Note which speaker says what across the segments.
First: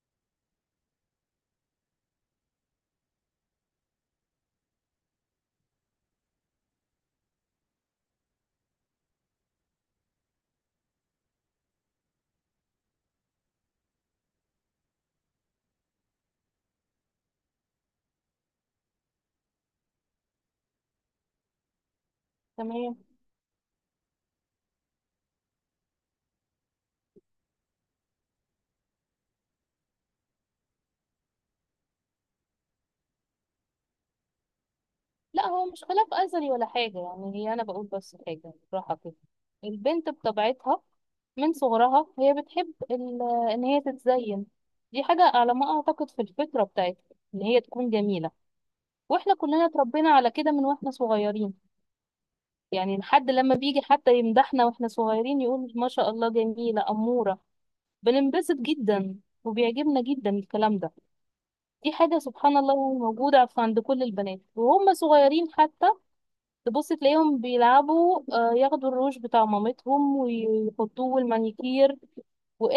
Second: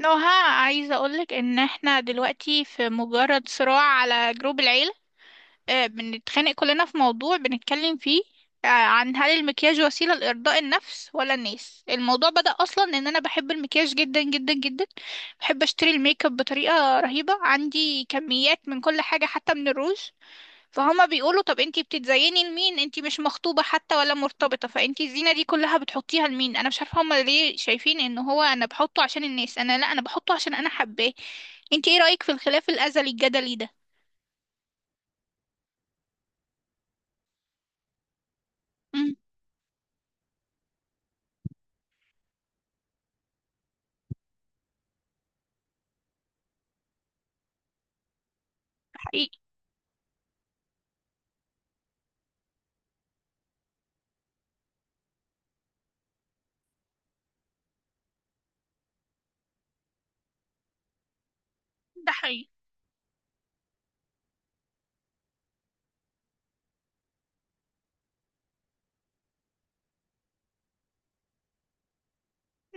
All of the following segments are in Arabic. Speaker 1: نوها، عايزة اقولك ان احنا دلوقتي في مجرد صراع على جروب العيلة. بنتخانق كلنا في موضوع بنتكلم فيه. عن هل المكياج وسيلة لإرضاء النفس ولا الناس؟ الموضوع بدأ أصلا إن أنا بحب المكياج جدا جدا جدا. بحب أشتري الميك اب بطريقة رهيبة، عندي كميات من كل حاجة حتى من الروج. فهما بيقولوا طب انتي بتتزيني لمين؟
Speaker 2: تمام.
Speaker 1: انتي مش مخطوبة حتى ولا مرتبطة، فانتي الزينة دي كلها بتحطيها لمين؟ انا مش عارفة هما ليه شايفين ان هو انا بحطه عشان الناس. انا لا، انا بحطه عشان انا حباه. انتي ايه رأيك في الخلاف الازلي الجدلي ده؟
Speaker 2: لا، هو مش خلاف أزلي ولا حاجة، يعني هي أنا بقول بس حاجة بالراحة
Speaker 1: امم
Speaker 2: كده. البنت بطبيعتها من صغرها هي بتحب إن هي تتزين. دي حاجة على ما أعتقد في الفطرة بتاعتها، إن هي تكون جميلة. وإحنا
Speaker 1: حقيقي.
Speaker 2: كلنا اتربينا على كده من وإحنا صغيرين، يعني لحد لما بيجي حتى يمدحنا وإحنا صغيرين يقول ما شاء الله جميلة أمورة، بننبسط جدا وبيعجبنا جدا الكلام ده. دي
Speaker 1: ده
Speaker 2: حاجة
Speaker 1: حقيقي.
Speaker 2: سبحان الله يعني موجودة عند كل البنات وهم صغيرين حتى. تبص تلاقيهم بيلعبوا، ياخدوا الروج بتاع مامتهم ويحطوه والمانيكير.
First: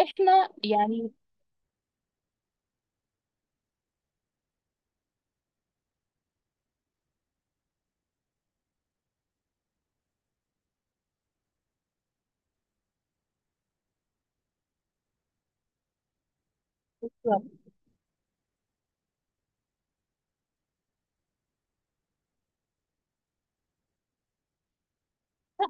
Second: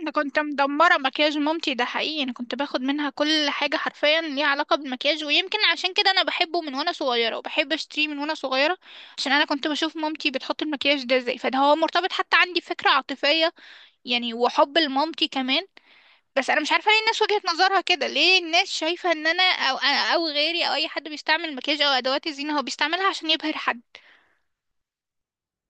Speaker 1: انا كنت مدمرة
Speaker 2: يعني
Speaker 1: مكياج مامتي، ده حقيقي. انا كنت باخد منها كل حاجة حرفيا ليها علاقة بالمكياج، ويمكن عشان كده انا بحبه من وانا صغيرة وبحب اشتريه من وانا صغيرة. عشان انا كنت بشوف مامتي بتحط المكياج ده ازاي، فده هو مرتبط حتى عندي فكرة عاطفية، يعني وحب لمامتي كمان. بس انا مش عارفه ليه الناس وجهة
Speaker 2: لا،
Speaker 1: نظرها كده، ليه الناس شايفه ان انا او غيري او اي حد بيستعمل مكياج او ادوات الزينه هو بيستعملها عشان يبهر حد.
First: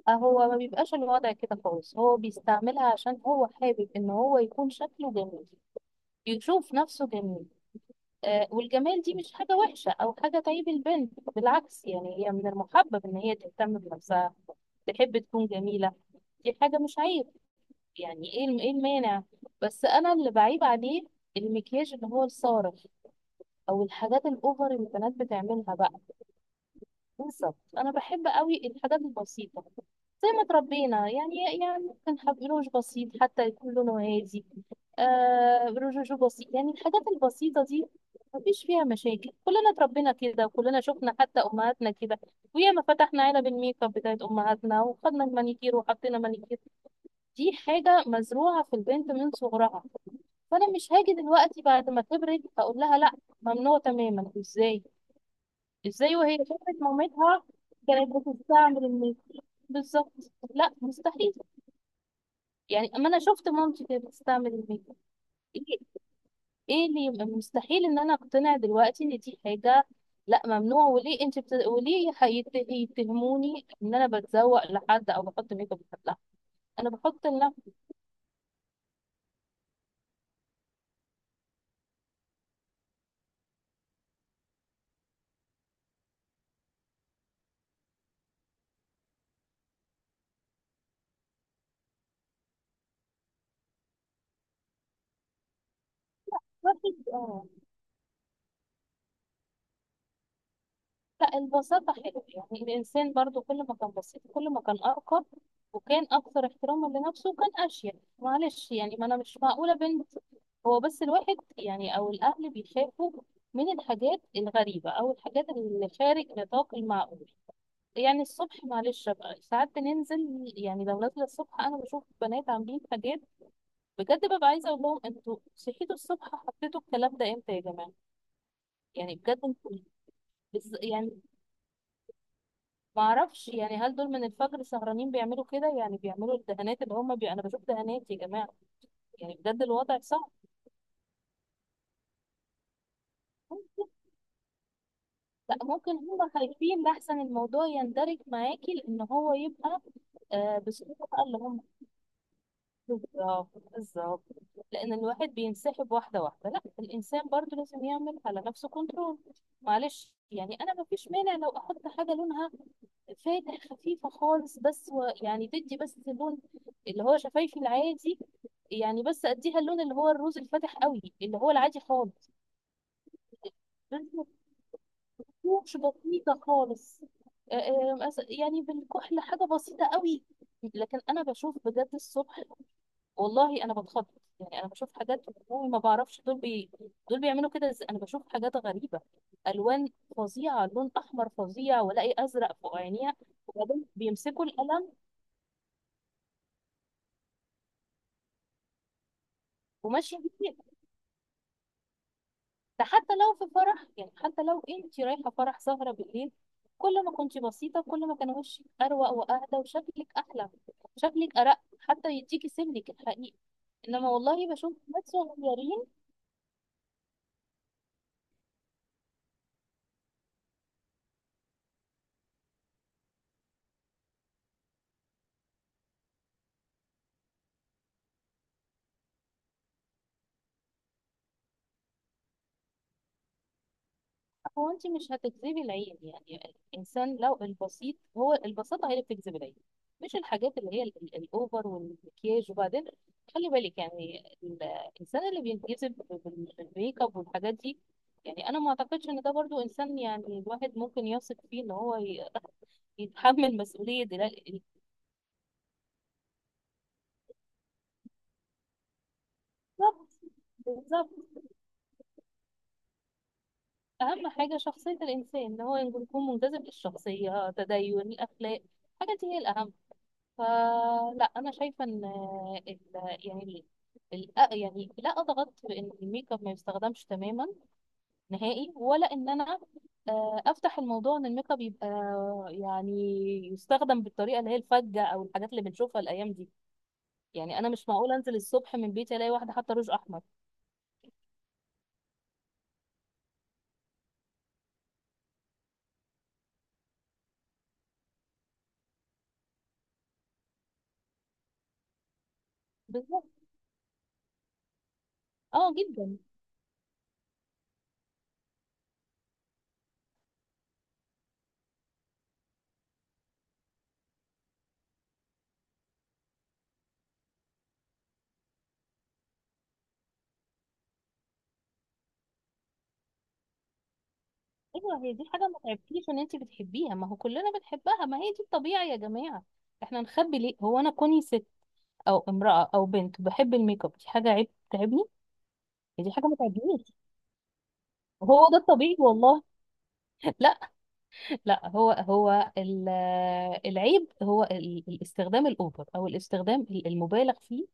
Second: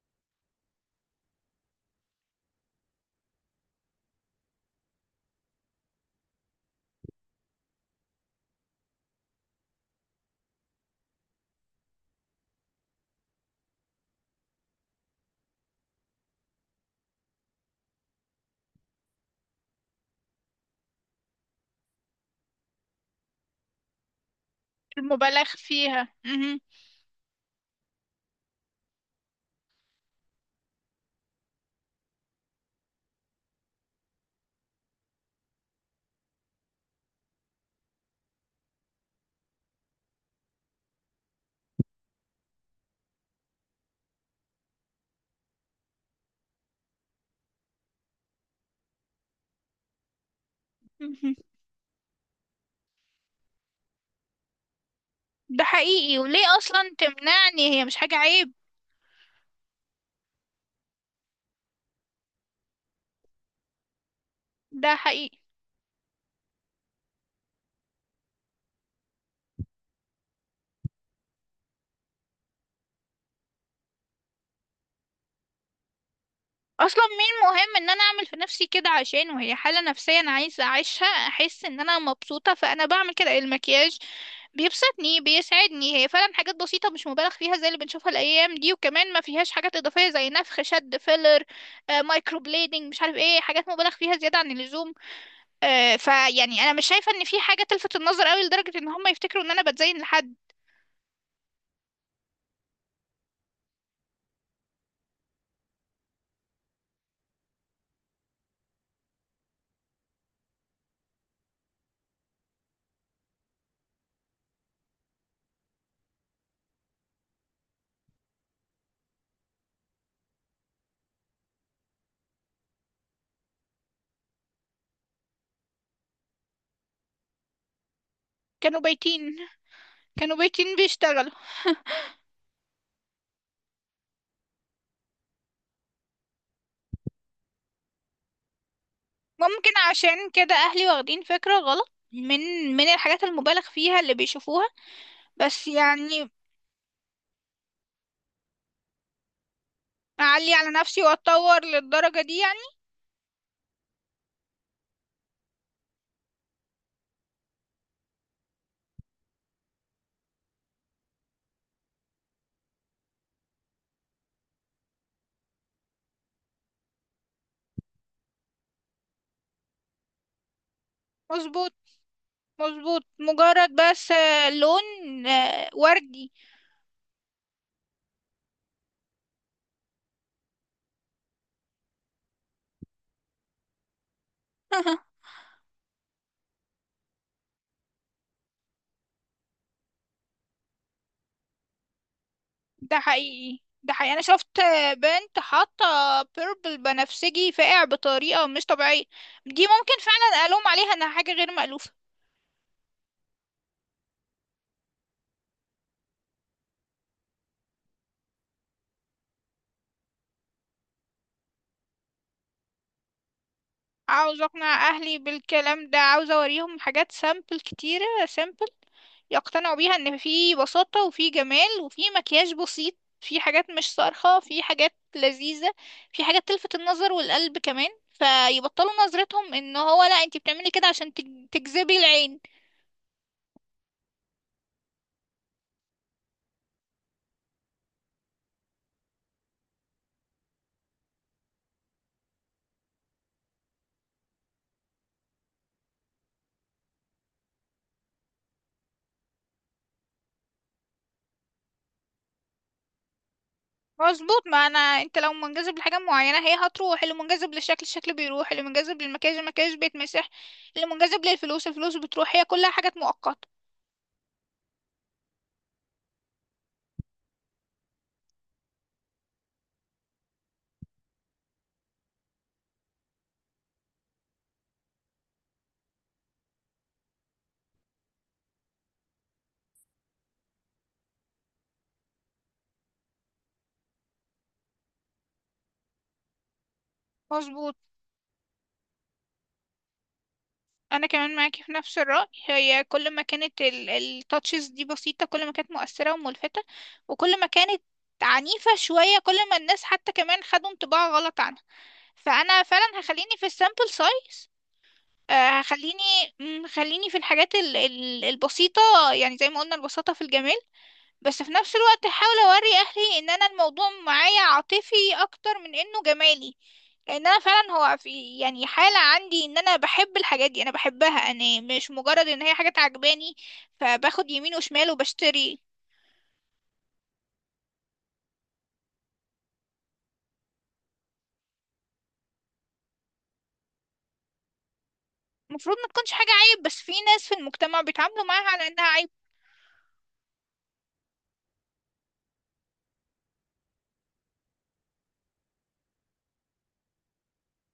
Speaker 2: هو ما بيبقاش الوضع كده خالص، هو بيستعملها عشان هو حابب ان هو يكون شكله جميل، يشوف نفسه جميل. آه، والجمال دي مش حاجة وحشة او حاجة تعيب البنت، بالعكس يعني هي من المحبب ان هي تهتم بنفسها، تحب تكون جميلة. دي حاجة مش عيب. يعني ايه ايه المانع؟ بس انا اللي بعيب عليه المكياج اللي هو الصارخ، او الحاجات الاوفر اللي البنات
Speaker 1: المبالغ
Speaker 2: بتعملها بقى.
Speaker 1: فيها مهم.
Speaker 2: بالظبط، انا بحب قوي الحاجات البسيطه زي ما اتربينا يعني. يعني ممكن حب روج بسيط حتى يكون لونه هادي، آه روج بسيط، يعني الحاجات البسيطه دي مفيش فيها مشاكل. كلنا اتربينا كده وكلنا شفنا حتى امهاتنا كده، وياما فتحنا علب الميك اب بتاعت امهاتنا وخدنا المانيكير وحطينا مانيكير. دي حاجه مزروعه في البنت من صغرها، فانا مش هاجي
Speaker 1: مهم.
Speaker 2: دلوقتي بعد ما كبرت هقول لها لا، ممنوع تماما، ازاي؟
Speaker 1: ده
Speaker 2: ازاي
Speaker 1: حقيقي،
Speaker 2: وهي
Speaker 1: وليه
Speaker 2: شافت
Speaker 1: اصلا
Speaker 2: مامتها
Speaker 1: تمنعني؟ هي مش حاجه
Speaker 2: كانت
Speaker 1: عيب.
Speaker 2: بتستعمل الميك اب؟ بالظبط، لا مستحيل. يعني اما انا شفت مامتي كانت بتستعمل الميك
Speaker 1: ده
Speaker 2: اب،
Speaker 1: حقيقي.
Speaker 2: ايه؟ ايه اللي يبقى مستحيل ان انا اقتنع دلوقتي ان دي حاجه لا ممنوع؟ وليه انت وليه يتهموني ان انا بتزوق لحد او بحط ميك اب لحد؟ لا، انا
Speaker 1: اصلا
Speaker 2: بحط
Speaker 1: مين
Speaker 2: لنفسي.
Speaker 1: مهم ان انا اعمل في نفسي كده، عشان وهي حاله نفسيه انا عايزه اعيشها، احس ان انا مبسوطه فانا بعمل كده. المكياج بيبسطني بيسعدني، هي فعلا حاجات بسيطة مش مبالغ فيها زي اللي بنشوفها الأيام دي، وكمان ما فيهاش حاجات إضافية زي نفخ شد فيلر، مايكرو بليدنج، مش عارف ايه، حاجات مبالغ فيها زيادة عن اللزوم. فيعني أنا مش شايفة إن في
Speaker 2: اه،
Speaker 1: حاجة تلفت النظر أوي لدرجة إن هم يفتكروا إن أنا بتزين لحد.
Speaker 2: لا البساطة حلوة، يعني الإنسان برضو كل ما كان بسيط كل ما كان أرقى، وكان أكثر احتراما لنفسه وكان أشيك. معلش يعني، ما أنا مش معقولة بنت. هو بس الواحد يعني أو الأهل بيخافوا من الحاجات الغريبة أو الحاجات اللي خارج نطاق المعقول. يعني الصبح معلش بقى، ساعات بننزل يعني لو نازلة الصبح، أنا بشوف بنات عاملين حاجات بجد ببقى عايزة أقول لهم أنتوا صحيتوا الصبح حطيتوا الكلام ده إمتى يا جماعة؟
Speaker 1: كانوا
Speaker 2: يعني
Speaker 1: بايتين
Speaker 2: بجد أنتوا،
Speaker 1: كانوا بايتين
Speaker 2: يعني
Speaker 1: بيشتغلوا.
Speaker 2: ما اعرفش، يعني هل دول من الفجر سهرانين بيعملوا كده؟ يعني بيعملوا الدهانات اللي هم انا بشوف دهانات يا جماعه. يعني بجد
Speaker 1: ممكن
Speaker 2: الوضع
Speaker 1: عشان
Speaker 2: صعب.
Speaker 1: كده أهلي واخدين فكرة غلط من الحاجات المبالغ فيها اللي بيشوفوها،
Speaker 2: لا،
Speaker 1: بس
Speaker 2: ممكن
Speaker 1: يعني
Speaker 2: هم خايفين لحسن الموضوع يندرج معاكي، لان هو يبقى
Speaker 1: أعلي
Speaker 2: آه
Speaker 1: على
Speaker 2: بصورة
Speaker 1: نفسي
Speaker 2: بقى اللي هم،
Speaker 1: وأتطور للدرجة دي يعني.
Speaker 2: بالظبط بالظبط. لان الواحد بينسحب واحده واحده، لا الانسان برضو لازم يعمل على نفسه كنترول. معلش يعني، انا ما فيش مانع لو احط حاجه لونها فاتح خفيفه خالص بس يعني تدي بس اللون اللي هو شفايفي العادي، يعني بس اديها اللون اللي هو الروز الفاتح قوي اللي هو
Speaker 1: مظبوط.
Speaker 2: العادي خالص.
Speaker 1: مظبوط مجرد بس
Speaker 2: لازم
Speaker 1: لون
Speaker 2: تكونش
Speaker 1: وردي.
Speaker 2: بسيطه خالص. يعني بالكحل حاجه بسيطه قوي. لكن انا بشوف بجد الصبح، والله انا بتخض، يعني انا بشوف حاجات والله ما بعرفش دول دول بيعملوا كده ازاي. انا بشوف حاجات غريبه، الوان فظيعه، لون احمر فظيع والاقي ازرق فوق
Speaker 1: ده
Speaker 2: عينيها،
Speaker 1: حقيقي.
Speaker 2: وبعدين
Speaker 1: ده حقيقي، انا
Speaker 2: بيمسكوا
Speaker 1: شفت
Speaker 2: القلم
Speaker 1: بنت حاطه بيربل بنفسجي فاقع بطريقه مش طبيعيه. دي ممكن
Speaker 2: وماشي
Speaker 1: فعلا الوم
Speaker 2: بيه.
Speaker 1: عليها انها حاجه غير مألوفه.
Speaker 2: ده حتى لو في فرح، يعني حتى لو انت رايحة فرح سهرة بالليل، كل ما كنت بسيطة كل ما كان وشك أروق وأهدى وشكلك أحلى، شكلك أرق، حتى يديكي سمنك الحقيقي. إنما
Speaker 1: عاوز
Speaker 2: والله بشوف
Speaker 1: اقنع
Speaker 2: ناس
Speaker 1: اهلي
Speaker 2: صغيرين.
Speaker 1: بالكلام ده، عاوز اوريهم حاجات سامبل، كتيرة سامبل يقتنعوا بيها ان في بساطة وفي جمال وفي مكياج بسيط، في حاجات مش صارخة، في حاجات لذيذة، في حاجات تلفت النظر والقلب كمان، فيبطلوا نظرتهم ان هو لا انت بتعملي كده عشان تجذبي العين.
Speaker 2: هو انت مش هتجذبي العين، يعني الانسان لو البسيط، هو البساطه هي اللي بتجذب العين، مش الحاجات اللي هي الاوفر والمكياج. وبعدين خلي بالك يعني الانسان اللي بينجذب بالميك اب والحاجات دي، يعني انا ما اعتقدش ان ده برضو انسان يعني الواحد ممكن يثق فيه ان هو يتحمل مسؤوليه
Speaker 1: مظبوط،
Speaker 2: دلوقتي.
Speaker 1: ما انا انت لو منجذب لحاجة معينة هي هتروح. اللي منجذب للشكل، الشكل بيروح. اللي منجذب للمكياج، المكياج بيتمسح.
Speaker 2: بالظبط،
Speaker 1: اللي
Speaker 2: بالظبط.
Speaker 1: منجذب للفلوس، الفلوس بتروح. هي كلها حاجات مؤقتة.
Speaker 2: اهم حاجه شخصيه الانسان ان هو يكون منجذب للشخصيه، تدين، الاخلاق، الحاجات دي هي الاهم. فلا انا شايفه ان يعني يعني لا اضغط بان الميك اب ما يستخدمش تماما نهائي، ولا ان انا افتح الموضوع ان الميك اب يبقى يعني يستخدم بالطريقه اللي هي الفجه او الحاجات اللي بنشوفها الايام دي. يعني انا
Speaker 1: مظبوط.
Speaker 2: مش معقول انزل الصبح من بيتي الاقي واحده حاطه روج احمر.
Speaker 1: انا كمان معاكي في نفس الرأي، هي كل ما كانت التاتشز دي بسيطة كل ما كانت مؤثرة وملفتة، وكل ما كانت عنيفة شوية كل ما الناس حتى كمان خدوا انطباع غلط عنها. فانا فعلا
Speaker 2: بالظبط.
Speaker 1: هخليني في السامبل سايز،
Speaker 2: اه
Speaker 1: هخليني
Speaker 2: جدا.
Speaker 1: خليني في الحاجات البسيطة. يعني زي ما قلنا، البساطة في الجمال. بس في نفس الوقت هحاول اوري اهلي ان انا الموضوع معايا عاطفي اكتر من انه جمالي، ان انا فعلا هو في يعني حالة عندي ان انا بحب الحاجات دي، انا بحبها، انا مش مجرد ان هي حاجة عجباني فباخد يمين وشمال
Speaker 2: ايوه، هي دي حاجه ما
Speaker 1: وبشتري.
Speaker 2: تعبتيش ان انت بتحبيها، ما هو كلنا بنحبها، ما هي دي الطبيعي يا جماعه. احنا نخبي ليه؟ هو انا كوني ست او امرأة او بنت بحب الميك اب دي حاجة عيب تعبني؟
Speaker 1: المفروض ما
Speaker 2: يعني
Speaker 1: تكونش
Speaker 2: دي حاجة
Speaker 1: حاجة
Speaker 2: ما
Speaker 1: عيب، بس
Speaker 2: تعبنيش،
Speaker 1: في ناس في المجتمع بيتعاملوا معاها
Speaker 2: هو ده
Speaker 1: على انها
Speaker 2: الطبيعي
Speaker 1: عيب.
Speaker 2: والله. لا. لا هو هو العيب هو الاستخدام الاوفر او الاستخدام المبالغ فيه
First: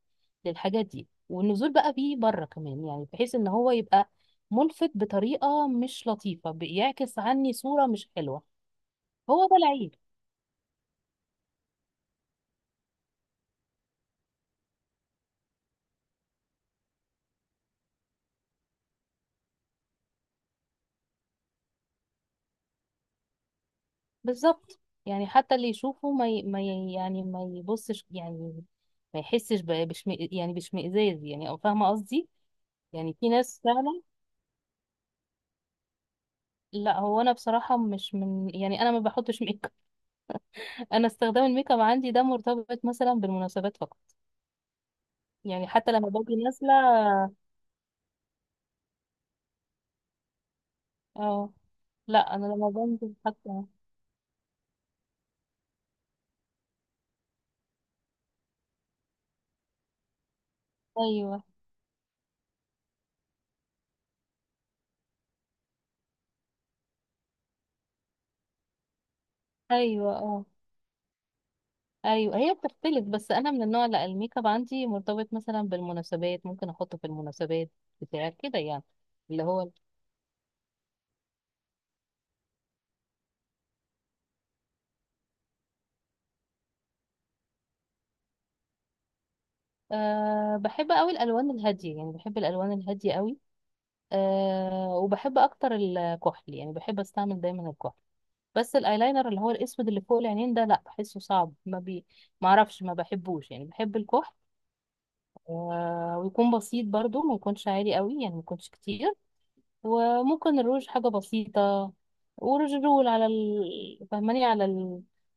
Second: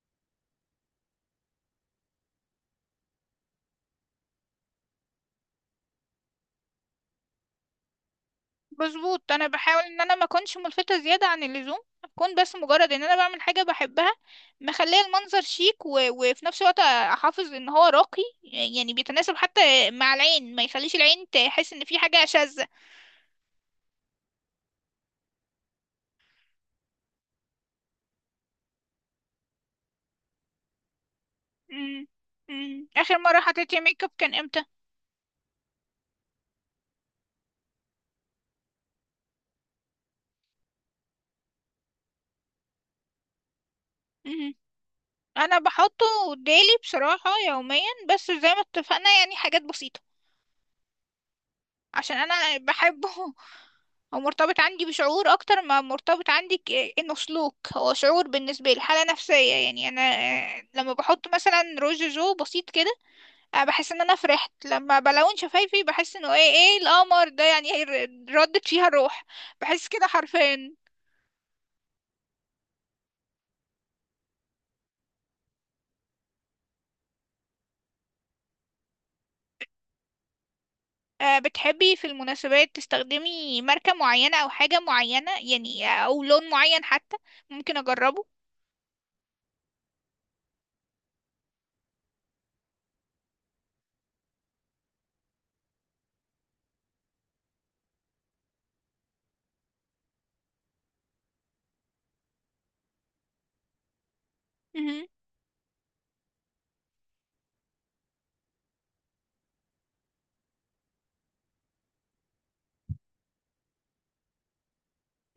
Speaker 2: للحاجات دي، والنزول بقى بيه بره كمان، يعني بحيث ان هو يبقى ملفت بطريقة مش لطيفة، بيعكس عني صورة مش حلوة.
Speaker 1: مظبوط، انا
Speaker 2: هو ده
Speaker 1: بحاول
Speaker 2: العيب.
Speaker 1: ان انا ما اكونش ملفتة زيادة عن اللزوم، اكون بس مجرد ان انا بعمل حاجة بحبها، مخليه المنظر شيك وفي نفس الوقت احافظ ان هو راقي، يعني بيتناسب حتى مع العين، ما يخليش العين تحس ان في حاجة شاذة.
Speaker 2: بالظبط، يعني حتى اللي يشوفه ما ي... ما ي... يعني ما يبصش، يعني ما يحسش يعني باشمئزاز، يعني او فاهمه
Speaker 1: مم.
Speaker 2: قصدي.
Speaker 1: مم.
Speaker 2: يعني
Speaker 1: اخر
Speaker 2: في
Speaker 1: مرة
Speaker 2: ناس
Speaker 1: حطيتي
Speaker 2: فعلا.
Speaker 1: ميك اب كان امتى؟
Speaker 2: لا، هو انا بصراحه مش من، يعني انا ما بحطش ميك اب انا استخدام الميك اب عندي ده مرتبط مثلا بالمناسبات فقط.
Speaker 1: مهم. انا
Speaker 2: يعني حتى
Speaker 1: بحطه
Speaker 2: لما باجي نازله،
Speaker 1: ديلي بصراحة يوميا، بس زي ما اتفقنا يعني حاجات بسيطة،
Speaker 2: اه
Speaker 1: عشان
Speaker 2: لا انا
Speaker 1: انا
Speaker 2: لما
Speaker 1: بحبه.
Speaker 2: بنزل حتى،
Speaker 1: هو مرتبط عندي بشعور اكتر ما مرتبط عندي انه سلوك، هو شعور بالنسبة لي، حالة نفسية يعني. انا لما بحط
Speaker 2: ايوه،
Speaker 1: مثلا روج جو بسيط كده بحس ان انا فرحت، لما بلون شفايفي بحس انه ايه، ايه القمر ده يعني، إيه ردت فيها الروح. بحس كده
Speaker 2: ايوه، اه.
Speaker 1: حرفيا.
Speaker 2: ايوه، هي بتختلف، بس انا من النوع، لا الميك اب عندي مرتبط مثلا بالمناسبات، ممكن احطه في المناسبات بتاع كده يعني، اللي هو،
Speaker 1: بتحبي في المناسبات تستخدمي ماركة معينة أو حاجة معينة يعني، أو لون معين حتى ممكن أجربه؟
Speaker 2: أه بحب قوي الالوان الهاديه، يعني بحب الالوان الهاديه قوي. أه وبحب اكتر الكحل، يعني بحب استعمل دايما الكحل، بس الايلاينر اللي هو الاسود اللي فوق العينين ده لا، بحسه صعب، ما اعرفش، ما بحبوش، يعني بحب الكحل.
Speaker 1: مهم.
Speaker 2: أه ويكون بسيط برضو، ما يكونش عالي قوي، يعني ما يكونش كتير. وممكن الروج حاجة بسيطة، وروج رول على فهماني، على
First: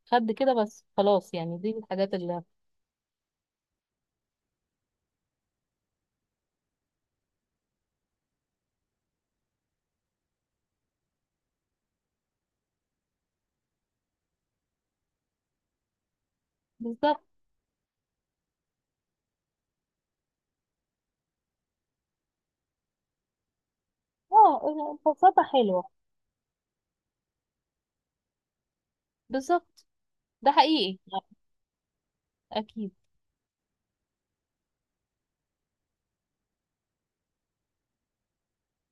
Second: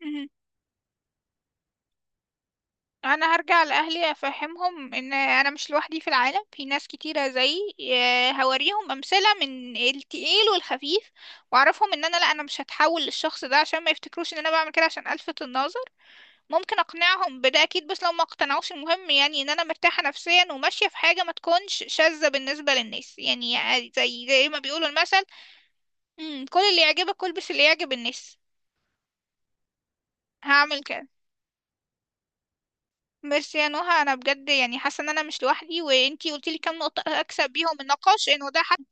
Speaker 1: مهم.
Speaker 2: كده بس خلاص، يعني دي الحاجات اللي،
Speaker 1: أنا هرجع لأهلي أفهمهم إن أنا مش لوحدي في العالم، في ناس كتيرة زيي. هوريهم أمثلة من التقيل والخفيف، وأعرفهم إن أنا لأ، أنا مش هتحول للشخص ده، عشان ما يفتكروش إن أنا بعمل كده عشان ألفت النظر. ممكن
Speaker 2: بالظبط،
Speaker 1: اقنعهم بده اكيد، بس لو ما اقتنعوش المهم يعني ان انا مرتاحة نفسيا وماشية في حاجة ما تكونش شاذة بالنسبة للناس، يعني عادي، زي ما بيقولوا
Speaker 2: اه
Speaker 1: المثل.
Speaker 2: بساطة حلوة.
Speaker 1: كل اللي يعجبك البس اللي يعجب الناس.
Speaker 2: بالظبط، ده
Speaker 1: هعمل
Speaker 2: حقيقي،
Speaker 1: كده.
Speaker 2: أكيد.
Speaker 1: ميرسي يا نهى، انا بجد يعني حاسة ان انا مش لوحدي، وانتي قلتيلي كام نقطة اكسب بيهم النقاش انه ده